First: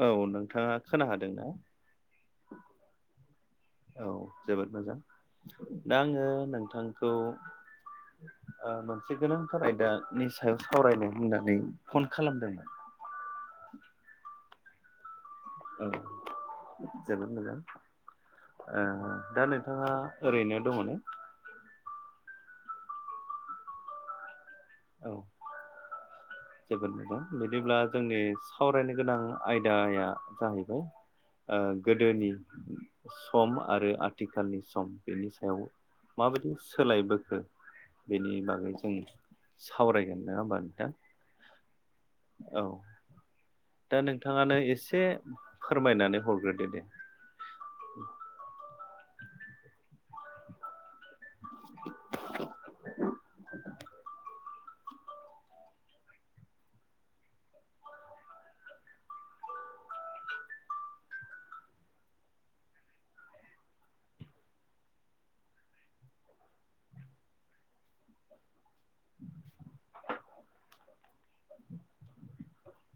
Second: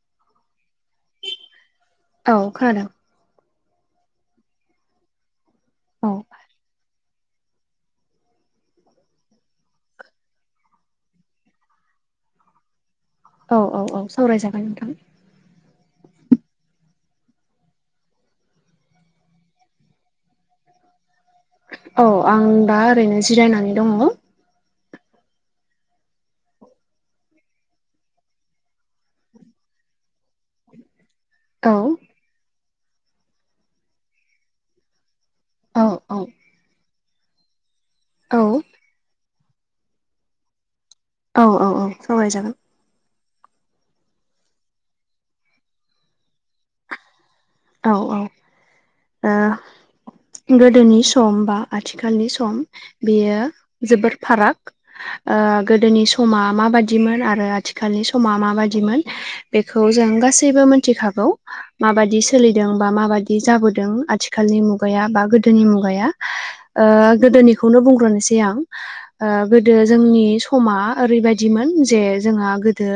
औ नोंथाङा खोना हादों ना? औ खोनादों। औ जोबोद मोजां दा आङो औ नोंथांखौ ओ मोनसे गोनांथार आयदानि सायाव सावरायनो होननानै फन खालामदोंमोन। औ औ औ सावरायजागोन नोंथां। औ जोबोद मोजां। ओ दा नोंथाङा ओरैनो दङ ना? औ आं दा ओरैनो जिरायनानै दङ। औ जोबोद मोजां बिदिब्ला जोंनि सावरायनो गोनां आयदाया जाहैबाय आ औ गोदोनि सम आरो आथिखालनि सम। बेनि सायाव औ माबायदि सोलायबोखो औ बेनि बागै जों सावरायगोन नङा होमबा नोंथां? औ औ औ सावरायजागोन औ दा नोंथाङानो एसे फोरमायनानै हरग्रोदो दे। औ औ ओ गोदोनि सम बा आथिखालनि सम बेयो जोबोद फाराग। ओ गोदोनि समा माबादिमोन आरो आथिखालनि समा माबादिमोन बेखौ जों गासैबो मोनथिखागौ माबादि सोलिदों बा माबादि जाबोदों आथिखालनि मुगाया बा गोदोनि मुगाया। ओ गोदोनिखौनो बुंग्रोनोसै आं। ओ गोदो जोंनि समा ओरैबायदिमोन जे जोंहा गोदो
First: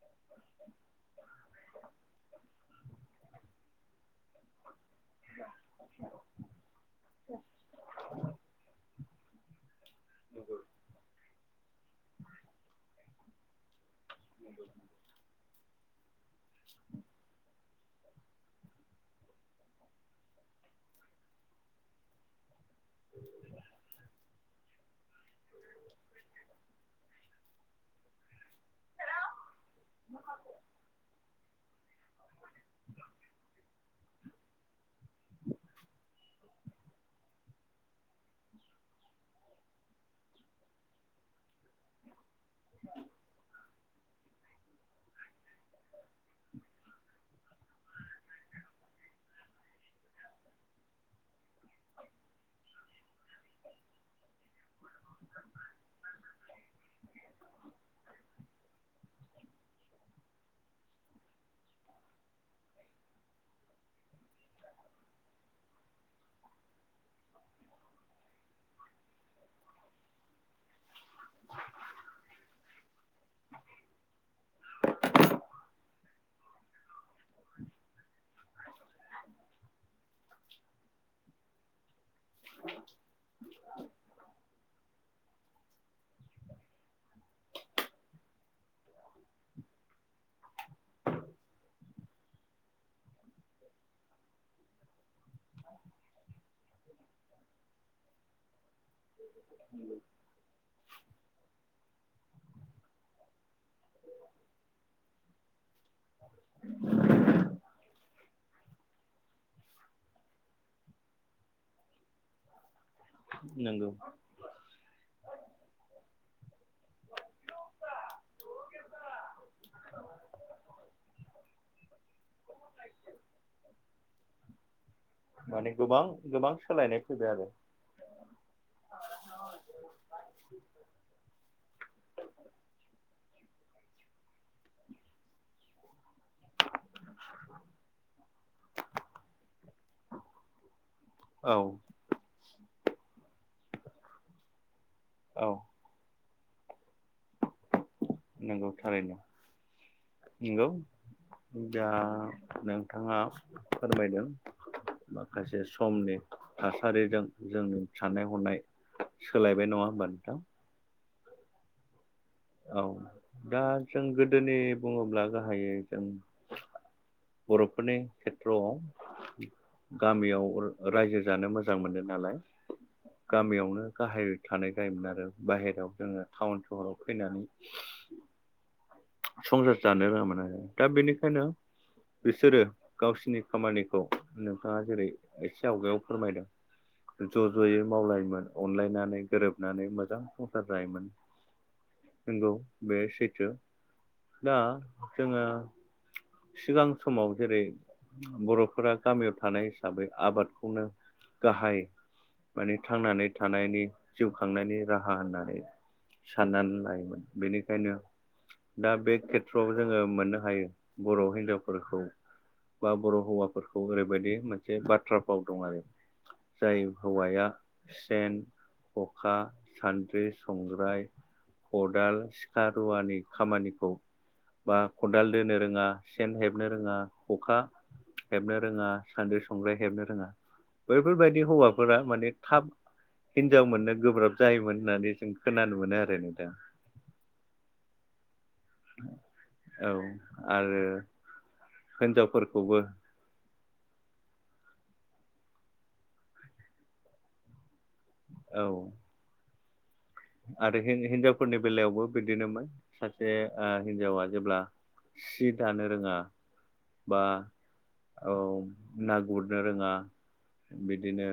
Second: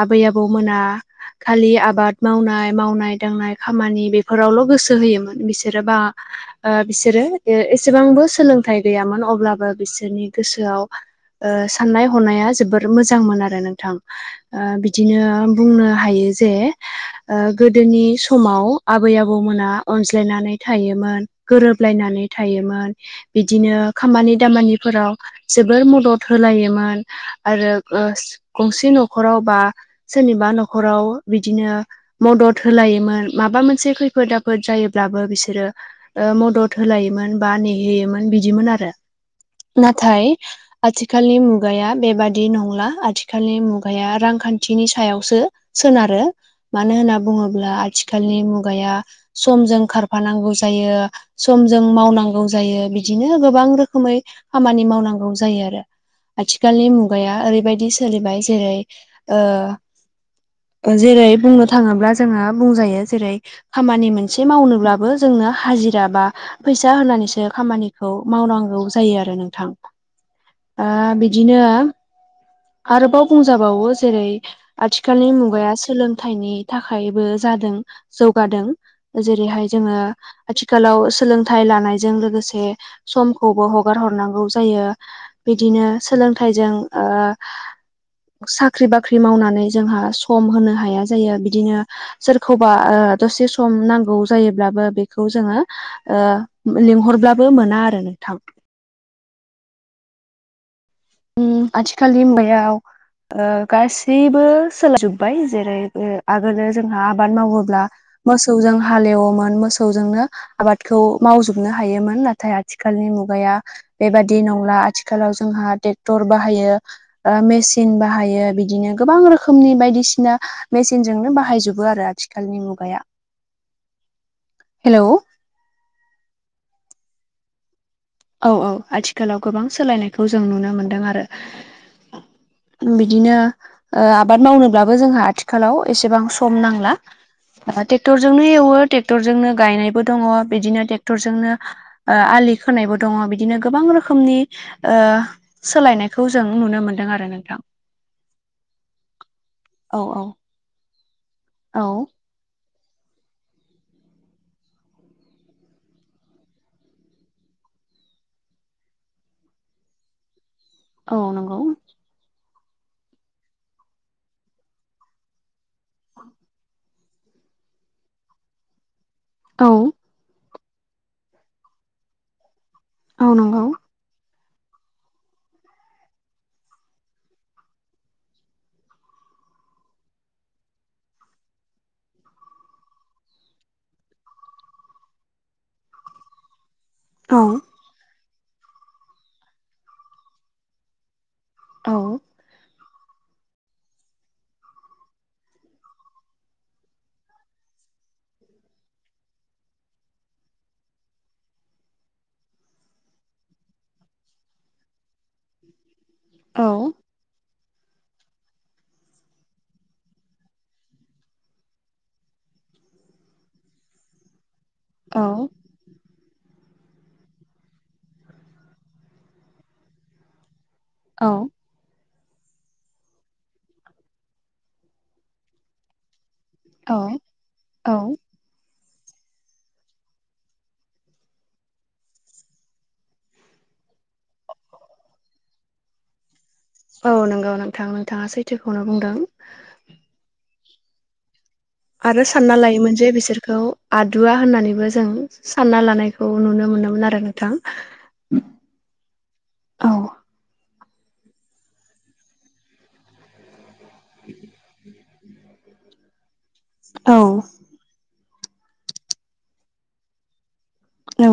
आबै आबौ मोना खालि आबाद मावनाय मावनाय दांनाय खामानि बेफोरावल' गोसो होयोमोन बिसोरो बा ओ बिसोरो ओ एसेबांबो सोलोंथाइ गैयामोन अब्लाबो बिसोरनि गोसोआव ओ साननाय हनाया जोबोर मोजांमोन आरो नोंथां। ओ बिदिनो बुंनो हायो जे ओ गोदोनि समाव आबै आबौमोना अनज्लायनानै थायोमोन गोरोबलायनानै थायोमोन। बिदिनो खामानि दामानिफोराव जोबोर मदद होलायोमोन आरो ओस गंसे न'खरावबा सोरनिबा न'खराव बिदिनो मदद होलायो मोन माबा मोनसे खैफोद आफोद जायोब्लाबो बिसोरो ओ मदद होलायोमोन बा नेहैयोमोन बिदिमोन आरो। नाथाय आथिखालनि मुगाया बेबादि नंला आथिखालनि मुगाया रांखान्थिनि सायावसो सोनारो। मानो होनना बुङोब्ला आथिखालनि मुगाया समजों खारफानांगौ जायो। समजों मावनांगौ जायो बिदिनो गोबां रोखोमै खामानि मावनांगौ जायो आरो। आथिखालनि मुगाया ओरैबायदि सोलाबाय जेरै ओ ओ जेरै बुंनो थाङोब्ला जोङो बुंजायो। जेरै खामानि मोनसे मावनोब्लाबो जोंनो हाजिरा बा फैसा होनानैसो खामानिखौ मावनांगौ जायो आरो नोंथां। ओ बिदिनो आरोबाव बुंजाबावो जेरै आथिखालनि मुगाया सोलोंथाइनि थाखायबो जादों जौगादों। जेरैहाय जोङो आथिखालाव सोलोंथाइ लानायजों लोगोसे समखौबो हगार हरनांगौ जायो। बिदिनो सोलोंथाइजों ओ साख्रि बाख्रि मावनानै जोंहा सम होनो हाया जायो। बिदिनो सोरखौबा दसे सम नांगौ जायोब्लाबो बेखौ जोङो ओ लिंहरब्लाबो मोना आरो नोंथां। [inaudible] उम आथिखालनि मुगायाव ओ गासैबो सोलाय जोब्बाय जेरै ओ आगोलो जोंहा आबाद मावोब्ला मोसौजों हालेवोमोन मोसौजोंनो आबादखौ मावजोबनो हायोमोन नाथाय आ थिखालनि मुगाया नंगौ बेबादि नंला आथिखालाव जोंहा टेक्टर बाहायो। ओ मेसिन बाहायो बिदिनो गोबां रोखोमनि बायदिसिना मेचनजोंनो बाहायजोबो आरो आथिखालनि मुगाया। [inaudible] हेलौ माने गोबां गोबां सोलायनाय फैबाय आरो। औ औ आथिखालाव गोबां सोलायनायखौ जों नुनो मोनदों आरो। बिदिनो ओ आबाद मावनोब्लाबो जोंहा आथिखालाव एसेबां सम नांला। [inaudible] ओ टेक्टरजोंनो एवो टेक्टरजोंनो गायनायबो दङ बिदिनो औ टेक्टरजोंनो आलि खोनायबो दङ बिदिनो गोबां रोखोमनि ओ औ सोलायनाय खौ जों नुनो मोन्दों आरो नोंथां। नोंगौ थारैनो औ औ नोंगौ। जा औ नोंथाङा फोरमायदों माखासे समनि थासारिजों जोंनि साननाय हनाय सोलायबाय नङा होमबा नोंथां? औ नंगौ। औ दा जों गोदोनि बुङोब्ला गाहायै जों बर'फोरनि खेथ्र'आव। औ गामियाव रायजो जानो मोजां मोनो नालाय। औ नंगौ गामियावनो गाहाय थानाय जायोमोन आरो बाहेरायाव जोङो टाउन सहराव फैनानै संसार जानो रोङामोन आरो दा बेनिखायनो बिसोरो गावसिनि खामानिखौ नोंथाङा जेरै एसे आवगायाव फोरमायदों औ ज' ज'यै मावलायोमोन अनलायनानै गोरोबनानै मोजां संसार जायोमोन। औ नंगौ बे सैथो दा जोङो सिगां समाव जेरै- बर'फोरा गामियाव थानाय हिसाबै आबादखौनो गाहाय माने थांनानै थानायनि जिउ खांनायनि राहा होननानै औ साननानै लायोमोन बेनिखायनो दा बे खेथ्र'आव जोङो मोननो हायो बर' हिनजावफोरखौ बा बर' हौवाफोरखौ ओरैबायदि मोनसे बाथ्रा फाव दं आरो जाय हौवाया सेन, खखा, सान्द्रि, संग्राय औ खदाल, सिखा, रुवानि खामानिखौ बा खदाल दोनो रोङा सेन हेबनो औ रोङा खखा औ हेबनो रोङा साद्रि -संग्राय हेबनो रोङा बैफोरबायदि हौवाफोरा माने थाब हिनजाव मोननो गोब्राब जायोमोन होननानै जों खोनानो मोनो आरो नोंथां औ नंगौ नोंथां नोंथाङा सैथोखौनो बुंदों। औ आरो आरो सानना हिनजावफोरखौबो लायोमोन जे बिसोरखौ आदुवा होननानैबो जों सानना लानायखौ नुनो मोनोमोन आरो नोंथां। औ औ आरो हिनजावफोरनि बेलायावबो बिदिनोमोन सासे हिनजावा जेब्ला सि दानो रोङा औ बा औ ना गुरनो रोङा बिदिनो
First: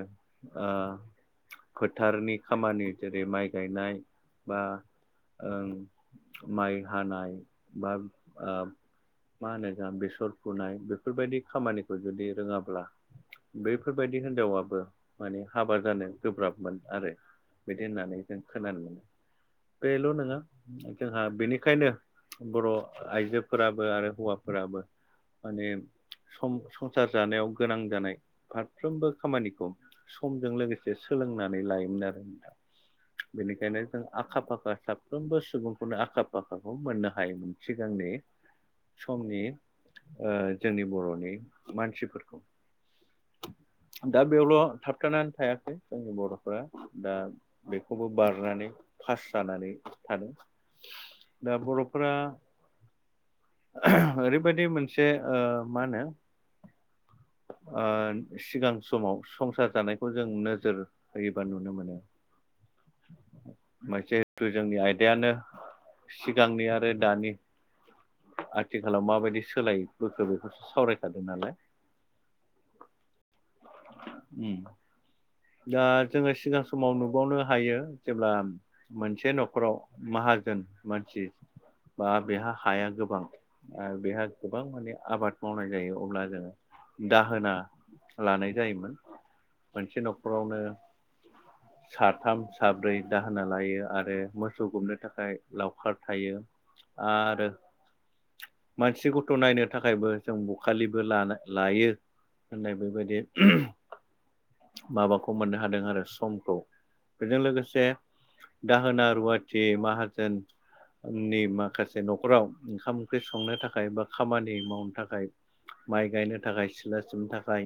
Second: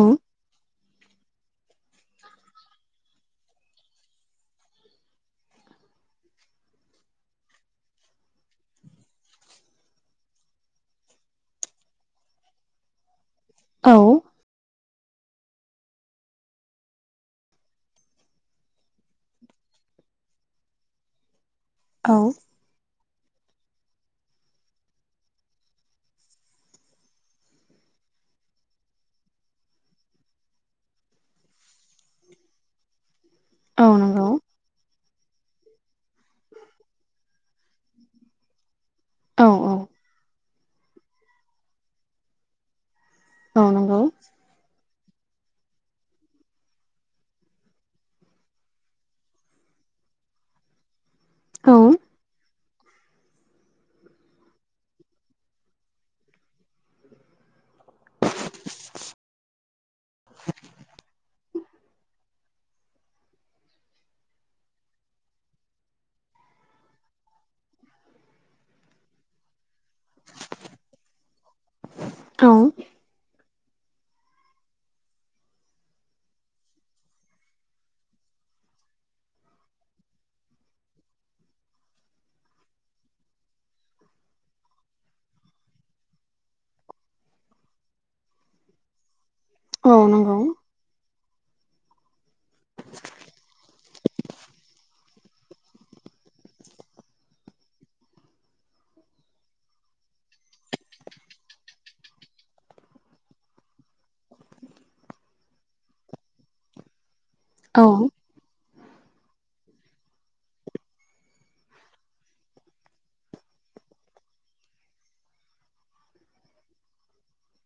फोथारनि खामानि जेरै- माइ गायनाय बा ओं माइ हानाय बा मा होनो जों बेसर फुनाय बेफोरबायदि खामानिखौ जुदि रोङाब्ला औ बैफोरबायदि हिनजावाबो माने हाबा जानो गोब्राबमोन आरो बिदि होननानै जों खोनानो मोनो बेल' नङा जोंहा बेनिखायनो औ बर' आइजोफोराबो आरो हौवाफोराबो माने सम संसार जानायाव गोनां जानाय फारफ्रोमबो खामानिखौ समजों लोगोसे सोलोंनानै लायोमोन आरो नोंथां बेनिखायनो औ जों नंगौ आखा-फाखा सा साफ्रोमबो सुबुंखौनो आखा-फाखाखौ मोननो हायोमोन सिगांनि समनि औ जोंनि बर'नि मानसिफोरखौ अ नंगौ दा बेयावल' थाबथानानै थायाखै जोंनि बर'फ्रा दा खौबो बारनानै पास जानानै थानो दा औ बर'फोरा ओरैबायदि मोनसे मा होनो सिगां समाव संसार जानायखौ जों नोजोर होयोबा नुनो मोनो। [unintelligible] हेथु जोंनि आयदायानो सिगांनि आरो दानि आथिखालाव माबायदि सोलायबोखो बेखौसो सावरायखादों नालाय औ ओम दा जोङो सिगां समाव नुबावनो हायो जेब्ला मोनसे नखराव माहाजोन मानसि बा बेहा हाया गोबां ओ बेहा गोबां माने आबाद मावनाय जायो अब्ला जोङो दाहोना लानाय जायोमोन मोनसे औ न नंगौ ओ साथाम साब्रै दाहोना लायो आरो मोसौ गुमनो थाखाय लावखार थायो आरो मानसि गथ' नायनो थाखायबो जों बखालिबो लाना लायो होननाय बेबायदि [unintelligible] माबाखौ मोननो हादों आरो समखौ बेजों लोगो से औ दाहोना रुवाथि माहाजोननि माखासे नखराव ओंखाम ओंख्रि संनो थाखाय बा खामानि मावनो थाखाय माइ गायनो थाखाय सिला सिमनो थाखाय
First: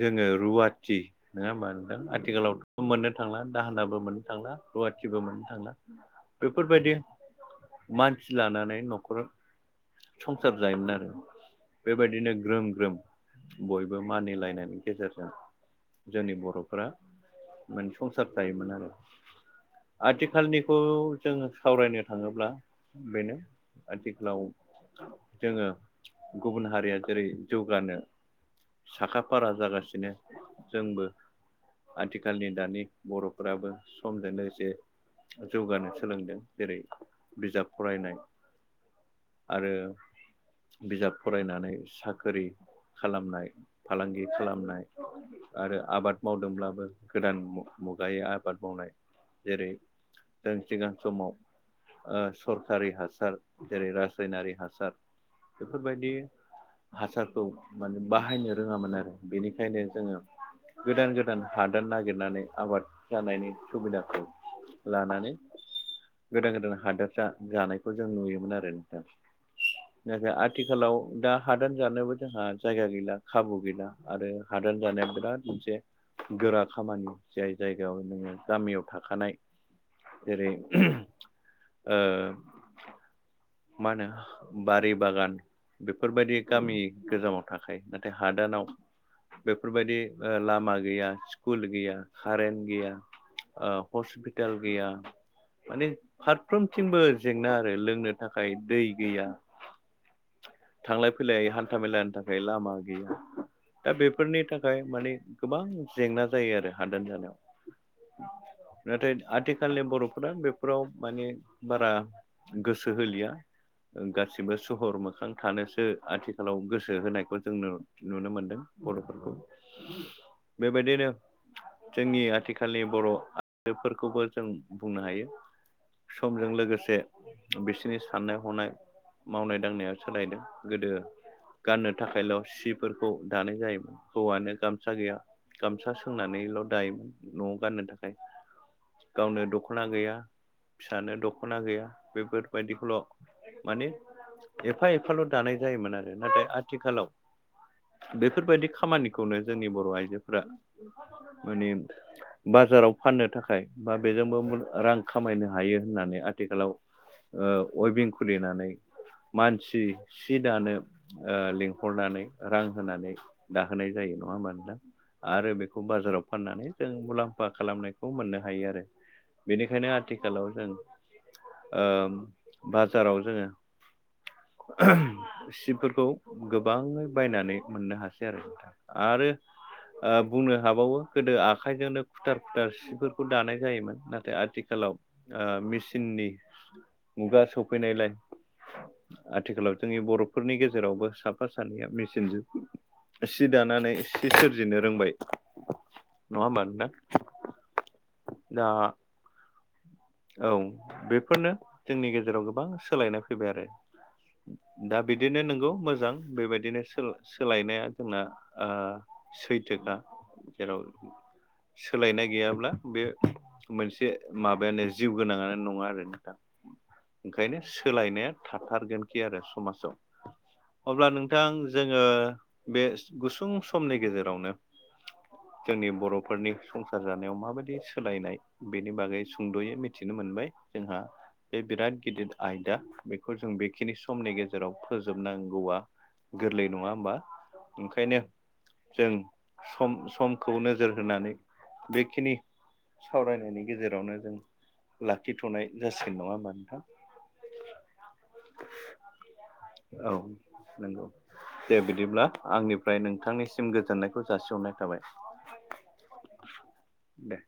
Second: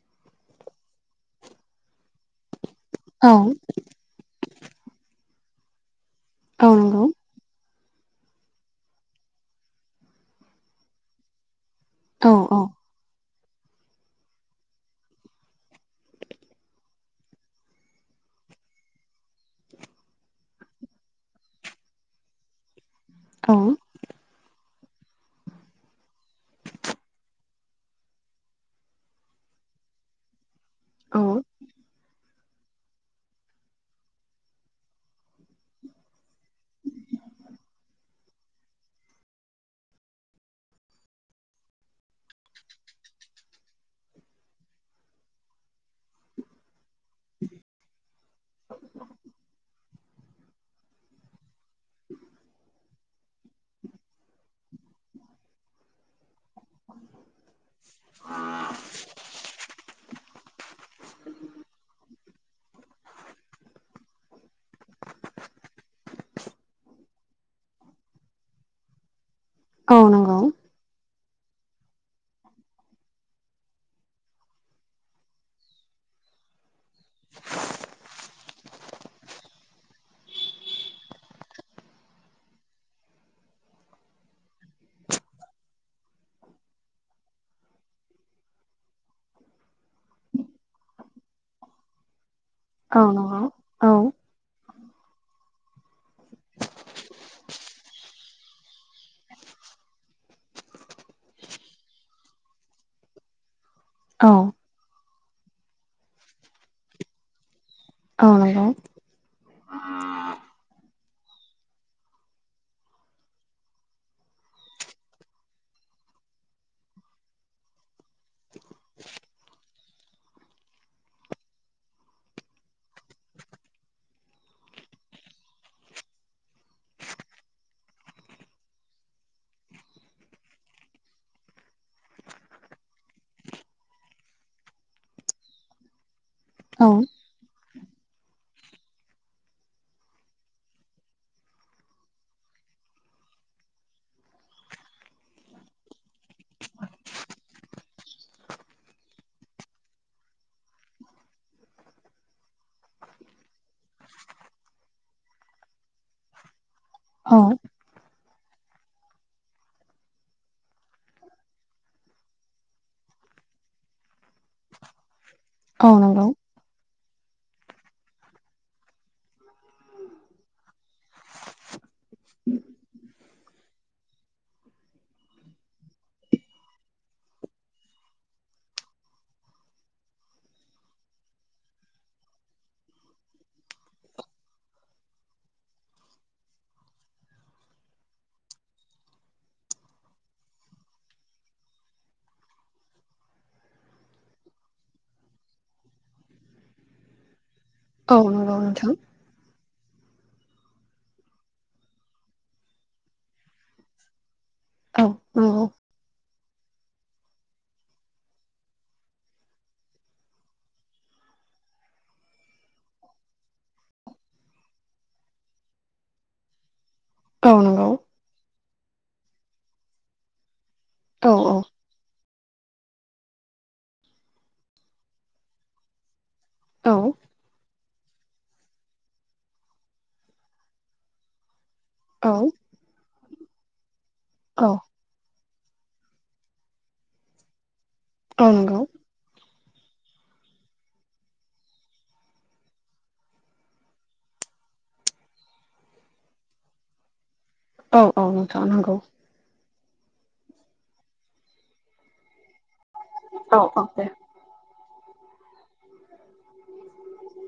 जोङो रुवाथि नोङा होमबा नोंथां आथिखालाव थ' मोननो औ थांला दाहोनाबो मोननो थांला रुवाथिबो मोननो थांला औ बेफोरबायदि नंगौ मानसि लानानै नख खर संसार जायोमोन आरो औ बेबायदिनो ग्रोम ग्रोम बयबो मानिलायनायनि गेजेरजों जोंनि बर'फोरा माने संसार जायोमोन आरो आथिखालनिखौ जोङो सावरायनो थाङोब्ला बेनो औ आथिखालाव जोङो गुबुन हारिया जेरै जौगानो साखाफारा जागासिनो जोंबो औ आथिखालनि दानि बर'फोराबो समजों लोगोसे जौगानो सोलोंदों जेरै बिजाब फरायनाय आरो बिजाब फरायनानै साख्रि खालामनाय फालांगि खालामनाय आरो आबाद मावदोंब्लाबो गोदान मुगायै आबाद मावनाय जेरै जों सिगां समाव ओ सरखारि हासार जेरै रासायनारि हासार बेफोरबायदि हासारखौ माने बाहायनो रोङामोन आरो बेनिखायनो जोङो गोदान गोदान हादान नागिरनानै आबाद जानायनि सुबिदाखौ लानानै गोदान गोदान हादोरसा जानायखौ जों नुयो‌ मोन आरो नोंथां औ नैबे नंगौ आथिखालाव दा हादान जानोबो जोंहा जायगा गैला खाबु गैला आरो हादान जानाया बिराद मोनसे गोरा खामानि जाय जायगायाव नोङो गामियाव थाखानाय जेरै ओ मा होनो बारि बागान बेफोरबायदि गामि गोजामाव थाखायो नाथाय हादानाव बेफोरबायदि ओ लामा गैया स्कुल गैया कारेन गैया औ नंगौ ओ औ हसफि ताल गैया माने फारफ्रोमथिंबो जेंना आरो लोंनो थाखाय दै गैया थांलाय फैलाय हान्था मेलानि थाखाय लामा गैया दा औ बेफोरनि थाखाय माने गोबां जेंना जायो आरो हादान औ नंगौ जानायाव नाथाय आथिखालनि बर'फोरा बेफोराव माने बारा गो सो होलिया ओ गासिबो सहर मोखां थानोसो आथिखालाव गोसो होनायखौ जोंनो नुनो मोनदों बर'फोरखौ बेबायदिनो जोंनि आथिखालनि बर' आइजोफोरखौबो जों बुंनो हायो समजों लोगोसे बिसिनि साननाय हनाय मावनाय दांनाया सोलायदों गोदो गाननो थाखायल' सिफोरखौ दानाय जायोमोन हौवानो गामसा गैया गामसा सोंनानैल' औ दायोमोन ‌। न'आव गाननो थाखाय गावनो दख'ना गैया फिसानो दख'ना गैया बेफोरबायदिखौल' माने एफा एफाल' दानाय जायोमोन आरो नाथाय आथिखालाव बेफोरबायदि खामानिखौनो जोंनि बर' आइजोफोरा माने बाजाराव फाननो थाखाय बा बेजोंबो रां खामायनो हायो होननानै आथिखालाव औ ओ उइफिं खुलिनानै मानसि सि दानो ओ लिंहरनानै रां होनानै दाहोनाय जायो नङा होमबा नोंथां आरो बे खौ औ बाजाराव नंगौ फाननानै जों मुलाम्फा खालामनायखौ मोननो हायो आरो बेनिखायनो आथिखालाव जों ओ बाजाराव जोङो सिफोरखौ गोबाङै बायनानै मोननो हासै आरो नोंथां। आरो ओ बुंनो हाबावो गोदो आखाइजोंनो खुथार खुथार सिफोरखौ दानाय जायोमोन नाथाय आथिखालाव ओ मेसिननि मुगा सफैनाय लाइ आथिखालाव जोंनि बर'फोरनि गेजेरावबो साफा सानैया मेसिनजों सि दानानै सि सोरजिनो रोंबाय नङा होमबा नोंथां? औ नंगौ दा नोंथां। औ बेफोरनो जोंनि गेजेराव गोबां सोलायनाय फैबाय आरो। दा औ बिदिनो नंगौ नोंगौ मोजां बेबायदिनो सोलाय सोलायनाया जोंना ओ सैथोखा जेराव सोलायनाय गैयाब्ला बे मोनसे माबायानो जिउ गोनाङानो नङा आरो नोंथां औ ओंखायनो नंगौ सोलायनाया थाथारगोनखि आरो समाजाव अब्ला औ नोंथां जोङो बे गुसुं समनि गेजेरावनो जोंनि बर'फोरनि औ संसार जानायाव माबायदि सोलायनाय बेनि बागै सुंद'यै मि मिथिनो मोनबाय जोंहा बे बिराद औ गिदिर आयदा बेखौ जों बे खिनि समनि औ गेजेराव फोजोबनांगौआ गोरलै नङा होमबा। ओंखायनो औ नंगौ जों सम समखौ नोजोर होनानै बेखिनि सावरायनायनि गेजेरावनो जों लाखिथ'नाय जासिगोन नङा होमबा नोंथां? औ औ नोंथां नंगौ। औ नंगौ दे बिदिब्ला आंनि फ्राय औ नोंथांनिसिम औ दे गोजोननायखौ जासिहरनाय थाबाय दे।